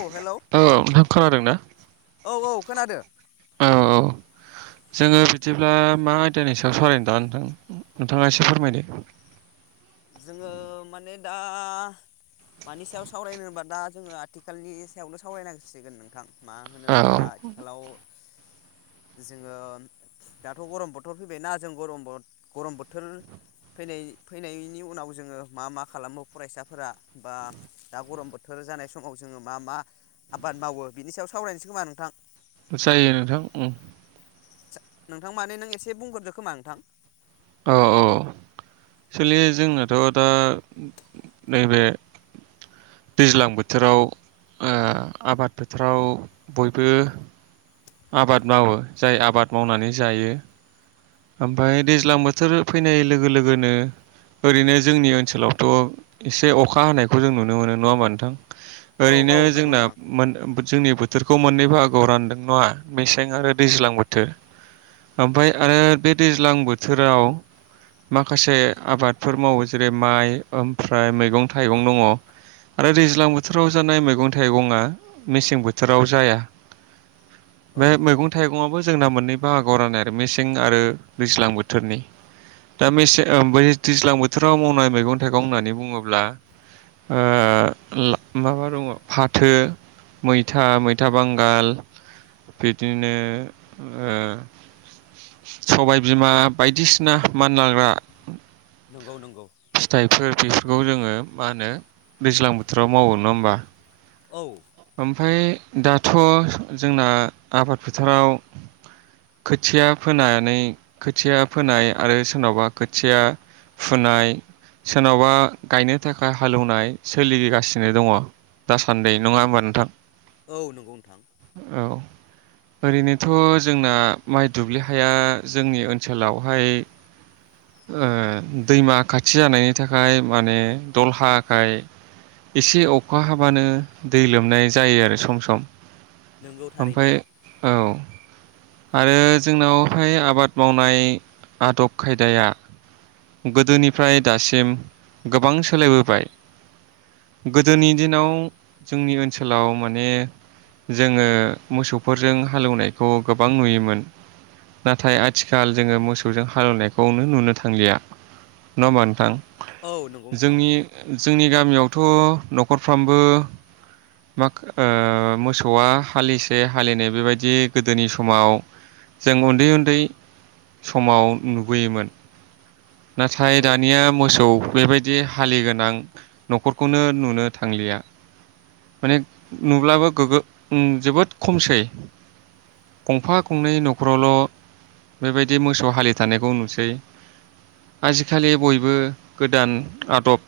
औ हेलौ औ नोंथां खोनादों ना खोनादों औ औ जोङो बिदिब्ला मा आयदानि सायाव सावरायनो दा नोंथां नोंथाङा एसे फोरमायदो जोङो माने दा मानि सायाव सावरायनो होनबा दा जोङो आथिखालनि सायावनो सावरायनांसिगोन नोंथां मा औ होनोब्ला आथिखालाव जोङो दाथ' गरम बोथोर फैबाय ना जों गम गरम बोथोर फैनाय फैनाय बिनि उनाव जोङो मा मा खालामो फरायसाफोरा बा दा गरम बोथोर जानाय समाव जोङो मा मा आबाद मावो बिनि सायाव सावरायनोसै खोमा नोंथां जायो नोंथां म नोंथां माने नों एसे बुंहरदो खोमा नोंथां औ औ एक्सुलि जोंनाथ' दा नैबे दैज्लां बोथोराव ओ आबाद बोथोराव बयबो आबाद मावो जाय आबाद मावनानै जायो ओमफ्राय दैज्लां बोथोर फैनाय लोगो लोगोनो ओरैनो जोंनि ओनसोलावथ' एसे अखा हानायखौ जों नुनो मोनो नङा होमा नोंथां औ ओरैनो औ नंगौ जोंना नोंथां [unintelligible] थोरखौ मोननै बाहागोआव आव रानदों नङा मेसें आरो दैज्लां बोथोर ओमफ्राय आरो बे दैज्लां बोथोराव माखासे आबादफोर मावो जेरै माइ ओमफ्राय मैगं थाइगं दङ आरो दैज्लां बोथोराव जानाय मैगं थाइगंआ मेसें बोथोराव जाया औ बे मैगं थाइगं आबो जोंना मोन्नै बाहागोआव राननाय आरो मेसें आरो दैज्लां बोथोरनि दा मेसें ब दैज्लां बोथोराव मावनाय मैगं थाइगं होननानै बुङोब्ला माबा दङ फाथो मैथा मैथा बांगाल बिदिनो सबायबिमा बायदिसिना मानलाग्रा नंगौ नंगौ सोर बेफोरखौ जोङो मा होनो दैज्लां बोथोराव मावो नङा होमबा औ ओमफाय दाथ' जोंना आबाद फोथाराव खोथिया फोनानै खोथिया फोनाय आरो सोरनावबा खोथिया फुनाय सोरनावबा गायनो थाखाय हालेवनाय सोलिगासिनो दङ दासान्दि नङा होमबा नोंथां औ नंगौ नोंथां औ ओरैनोथ' जोंना माइ दुब्लि हाया जोंनि ओनसोलावहाय ओ दैमा खाथि जानायनि थाखाय माने दलहा खाय एसे अखा हाबानो दै लोमनाय जायो आरो सम सम नोंगौ थारैनो ओमफ्राय औ आरो जोंनावहाय आबाद मावनाय आदब खायदाया गोदोनिफ्राय दासिम गोबां सोलायबोबाय गोदोनि दिनाव जोंनि ओनसोलाव माने जोङो मोसौफोरजों हालेवनायखौ गोबां नुयोमोन नाथाय आथिखाल जोङो मोसौजों हालेवनायखौनो नुनो थांलिया नङा होमबा नोंथां औ नंगौ नोंथां जोंनि जोंनि गामियावथ' न'खरफ्रामबो ओ मोसौआ हालिसे हालिनाय बेबायदि गोदोनि समाव जों उन्दै उन्दै समाव नुबोयोमोन नाथाय औ दानिया मोसौ बेबायदि हालिगोनां न'खरखौनो नुनो थांलिया माने नुब्लाबो गोगो जोबोद खमसै गंफा गंनै न'खरावल' बेबायदि मोसौ हालि थानायखौ नुसै आजिखालि बयबो गोदान आदब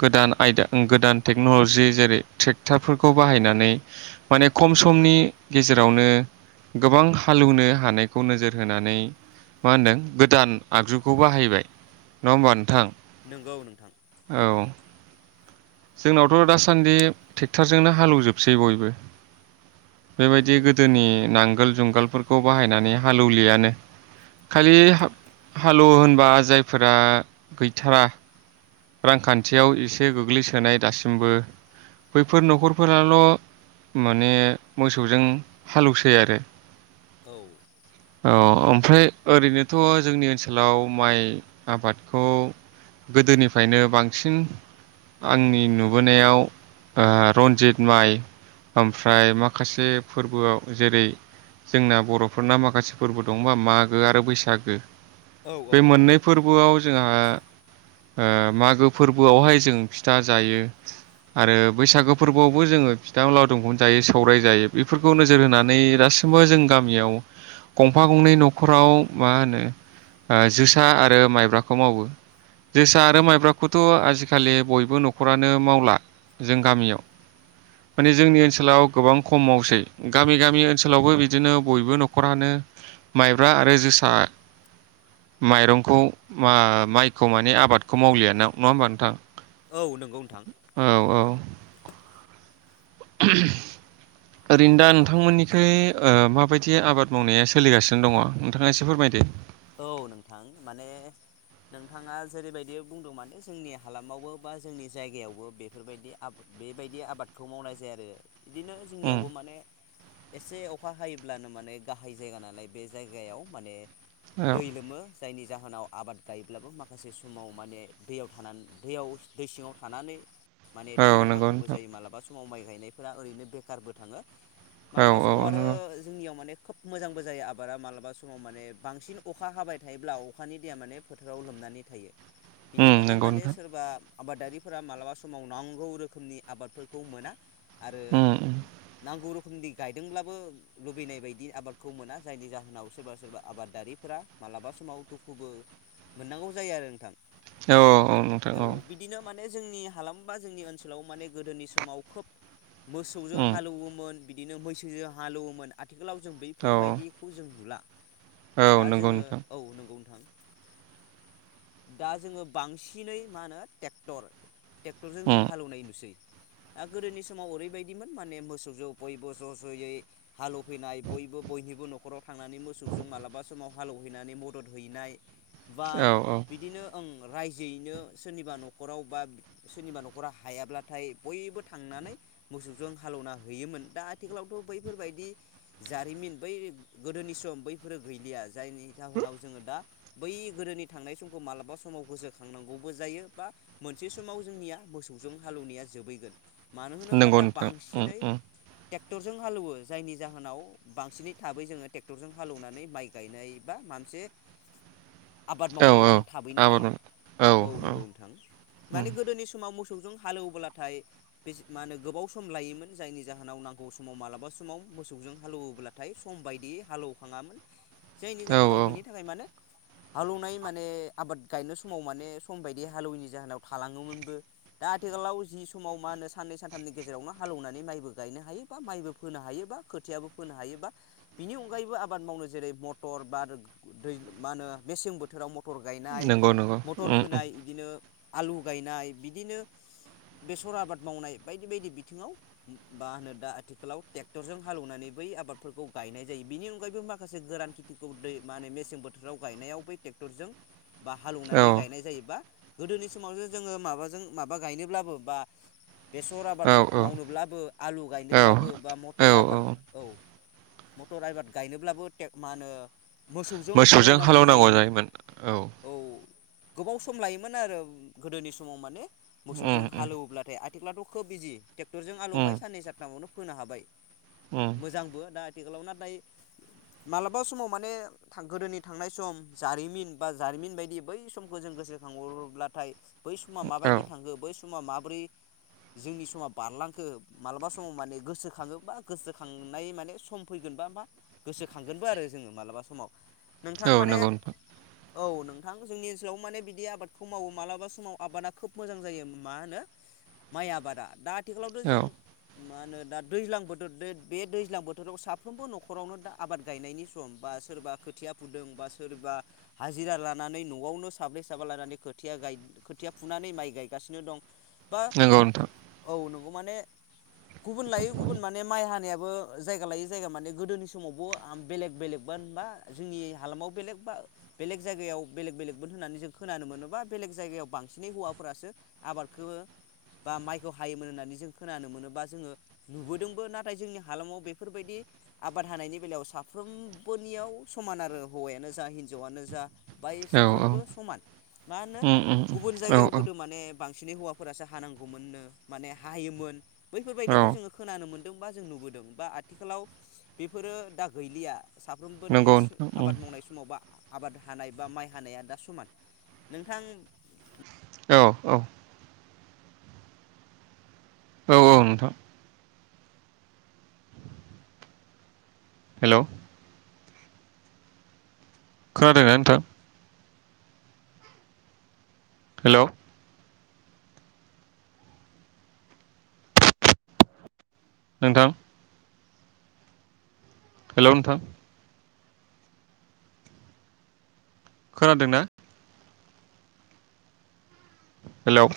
गोदान आयदा गोदान टेक्न'लजि जेरै ट्रेक्टरफोरखौ बाहायनानै माने खम समनि गेजेरावनो गोबां हालौवनो हानायखौ नोजोर होनानै मा होनदों गोदान आगजुखौ बाहायबाय नङा हबा नोंथां नंगौ नोंथां औ जोंनावथ' दासान्दि ट्रेक्टरजोंनो हालौजोबसै बयबो बेबायदि नंगौ गोदोनि नांगोल जुंगाल आगालफोरखौ बाहायनानै हालौलियानो खालि हालौवो होनबा जायफोरा गैथारा रांखान्थियाव एसे गोग्लैसोनाय दासिमबो बैफोर न'खरफोराल' माने मोसौजों हालौसै आरो औ औ ओमफ्राय ओरैनोथ' जोंनि ओनसोलाव माइ आबादखौ गोदोनिफ्राय फ्रायनो बांसिन आंनि नुबोनायाव ओ रन्जित माइ ओमफ्राय माखासे फोरबोआव जेरै जोंना बर'फोरना माखासे फोरबो दंबा मागो आरो बैसागो औ औ बे मोननै फोरबोआव जोंहा ओ मागो फोरबोआवहाय जों फिथा जायो आरो बैसागो फोरबोआवबो जोङो फिथा लावदुमखौनो जायो सौराय जायो बेफोरखौ नोजोर होनानै दासिमबो जों गामियाव गंफा गंनै न'खराव मा होनो ओ जोसा आरो माइब्राखौ मावो जोसा आरो माइब्राखौथ' आजिखालि बयबो न'खरानो मावला जों गामियाव माने जोंनि ओनसोलाव गोबां खम मावसै गामि गामि ओनसोलावबो बिदिनो बयबो न'खरानो माइब्रा आरो जोसा माइरंखौ मा-माइखौ मान माने आबादखौ मावलिया नङा होमबा नोंथां औ नंगौ नोंथां औ औ ओरैनो दा नोंथांमोननिखै ओ माबायदि आबाद मावनाया सोलिगासिनो दङ नोंथाङा एसे फोरमायदो औ नोंथां माने नोंथाङा जेरैबायदि बुंदों माने जोंनि हालामावबो बा जोंनि जायगायावबो बेफोरबायदि बेबायदि आबादखौ मावनाय जायो आरो बिदिनो उम जोंनियावबो माने एसे अखा हायोब्लानो माने गाहाय जायगा नालाय बे जायगायाव माने औ दै लोमो जायनि जाहोनाव आबाद गायोब्लाबो माखासे समाव माने दैयाव थानानै दैयाव दै सिङाव थानानै माने औ नंगौ थैलांनांगौबो नोंथां जायो मालाबा समाव माइ गायनायफोरा ओरैनो बेखारबो थाङो औ मालाबा औ समाव आरो नंगौ जोंनियाव माने खोब मोजांबो जायो आबादा मालाबा समाव माने बांसिन अखा हाबाय थायोब्ला अखानि दैया माने फोथाराव लोमनानै थायो उम बिनि थाखाय नंगौ नोंथां माने सोरबा आबादारिफोरा मालाबा समाव नांगौ रोखोमनि आबादफोरखौ मोना आरो उम नांगौ रोखोम गायदोंब्लाबो लुबैनाय बायदि आबादखौ मोना जायनि जाहोनाव सोरबा सोरबा आबादारि फोरा मालाबा समाव कस्टखौबो मोननांगौ जायो आरो नोंथां औ औ नोंथां औ माने जोंनि हालाम बा जोंनि ओनसोलाव माने गोदोनि समाव खोब मोसौजों उम हालौवोमोन बिदिनो मैसोजों हालौवोमोन। आथिखालाव जों औ बैफोरबायदिखौ जों नुला। औ दा नंगौ जोङो नोंथां औ नंगौ नोंथां दा जोङो बांसिनै मा होनो टेक्टर टेक्टरजों जों उम हालेवनाय नुसै। दा गोदोनि समाव ओरैबायदिमोन माने मोसौजों बयबो ज' ज'यै हालौफैनाय बयबो बयनिबो न'खराव थांनानै मोसौजों मालाबा समाव हालौहैनानै मदद हैनाय। बा औ औ बिदिनो ओं रायजोयैनो सोरनिबा न'खराव बा सोरनिबा न'खराव हायाब्लाथाय बयबो थांनानै मोसौजों हालेवना हैयोमोन दा आथिखालावथ' बैफोरबायदि जारिमिन बै गोदोनि सम बैफोरो गैलिया जायनि जाहोनाव जोङो दा बै गोदोनि थांनाय समखौ मालाबा समाव गोसोखांनांगौबो जायो बा मोनसे समाव जोंनिया मोसौजों हालौवनाया जोबैगोन। मानो होनोब्ला नंगौ दा नोंथां उम बांसिनै उम टेक्टरजों हालौवो जायनि जाहोनाव बांसिनै थाबै जोङो टेक्टरजों हालेवनानै माइ गायनाय बा माबा मोनसे आबाद औ मावनायाव जों औ थाबैनो आबाद हायो माव औ नंगौ नोंथां उम माने गोदोनि समाव मोसौ मोसौजों हालेवब्लाथाय बे मा होनो गोबाव सम लायोमोन जायनि जाहोनाव नांगौ समाव मालाबा समाव मोसौजों हालौव्लाथाय सम बायदियै हालेवखाङामोन। जायनि औ जाहोनाव औ बिनि थाखाय मानो हालौवनाय माने आबाद गायनाय समाव माने सम बायदि हालौवैनि जाहोनाव थालाङोमोनबो दा आथिखालाव जि समाव मा होनो साननै सानथामनि गेजेरावनो हालौवनानै माइबो गायनो हायो बा माइबो फोनो हायो बा खोथियाबो फोनो हायो बा बिनि अनगायैबो आबाद मावनो जेरै मटर बा दै मा होनो मेसें बोथोराव मटर गायनाय नंगौ नंगौ मटर उम उम फोनाय इदिनो आलु गायनाय बिदिनो बेसर आबाद मावनाय बायदि बायदि बिथिङाव मा होनो दा आथिखालाव टेक्टरजों हालेवनानै बै आबादफोरखौ गायनाय जायो बेनि अनगायैबो मा खासे गोरान खेथिखौ दै माने मेसें बोथोराव गायनायाव बै टेक्टरजों बा औ हालौवनानै गायनाय जायोबा गोदोनि समावसो जोङो माबाजों माबा गायनोब्लाबो बा बेसर आबाद औ औ मावनोब्लाबो आलु औ गायनोब्लाबो बा मटर आबाद औ मटर आबाद गायनोब्लाबो [unintelligible] मा होनो? मोसौजों हालेवनांगौ जायोमोन औ गोबाव सम लायोमोन आरो गोदोनि समाव माने मोसौजों उम उम हालेवोब्लाथाय आथ [unintelligible] खोब बिजि टेक टरजों उम हालौबाय साननै सानथामावनो फोनो हाबाय। उम मोजांबो दा आथिखालाव ना दायो मालाबा समाव माने थां गोदोनि थांनाय सम जारिमिन बा जारिमिन बायदि बै समखौ जों गोसोखांहर रोब्लाथाय बै समा औ माबायदि थांखो बै स मा माब्रै जोंनि समा बारलांखो मालाबा समाव माने गोसोखाङोबा गोसोखांनाय माने सम फैगोन बा मा गोसो खांगोनबो आरो जोङो मालाबा समाव नोंथां औ माने नंगौ नोंथां औ नोंथां जोंनि ओनसोलाव माने बिदि आबादखौ मावो मालाबा समाव आबादा खोब मोजां जायो मा होनो माइ आबादा दा आथिखालावथ' औ जों मा होनो दा दैज्लां बोथोर दो बे दैज्लां बोथोराव साफ्रोमबो न'खरावनो दा आबाद गायनायनि सम बा सोरबा खोथिया फुदों बा सोरबा हाजिरा लानानै न'आवनो साब्रै साबा लानानै खोथिया गाइ खोथिया फुनानै माइ गायगासिनो दं बा नंगौ नोंथां औ नं गौ माने गुबुन लायै गुबुन माने माइ हानायाबो जायगा लायै जायगा माने गोदोनि समावबो आम बेलेग बेलेग मोन बा जोंनि हालामाव बेलेग बा बेलेग जायगायाव बेलेग बेलेगमोन होननानै जों खोनानो मोनोबा बेलेग जायगायाव बांसिनै हौवाफोरासो आबादखौ बा माइखौ हायोमोन होननानै जों खोनानो मोन बा जोङो नुबोदोंबो नाथाय जोंनि हालामाव बेफोरबायदि आब बाद हानायनि बेलायाव साफ्रोमबोनियाव समान आरो हौवायानो जा हिन्जावआनो जा बाहाय औ औ साफ्रोमबो समान मा होनो उम उम गुबुन औ जायगायाव गोदो माने बांसिनै हौवाफोरासो हानांगौमोननो माने हाहोयोमोन औ बैफोरबायदिखौ जोङो खोनानो मोन दों बा जों नुबोदों बा आथिखालाव बेफोरो दा गैलिया साफ्रोमबोनि नंगौ सु नोंथां उम आबाद मावनाय समावबा आबाद हानाय बा माइ हानाया दा समान नोंथां औ औ औ औ नोंथां हेल' खोनादों ना नोंथां हेल' नोंथां हेल' नोंथां खोनादोंना हेल'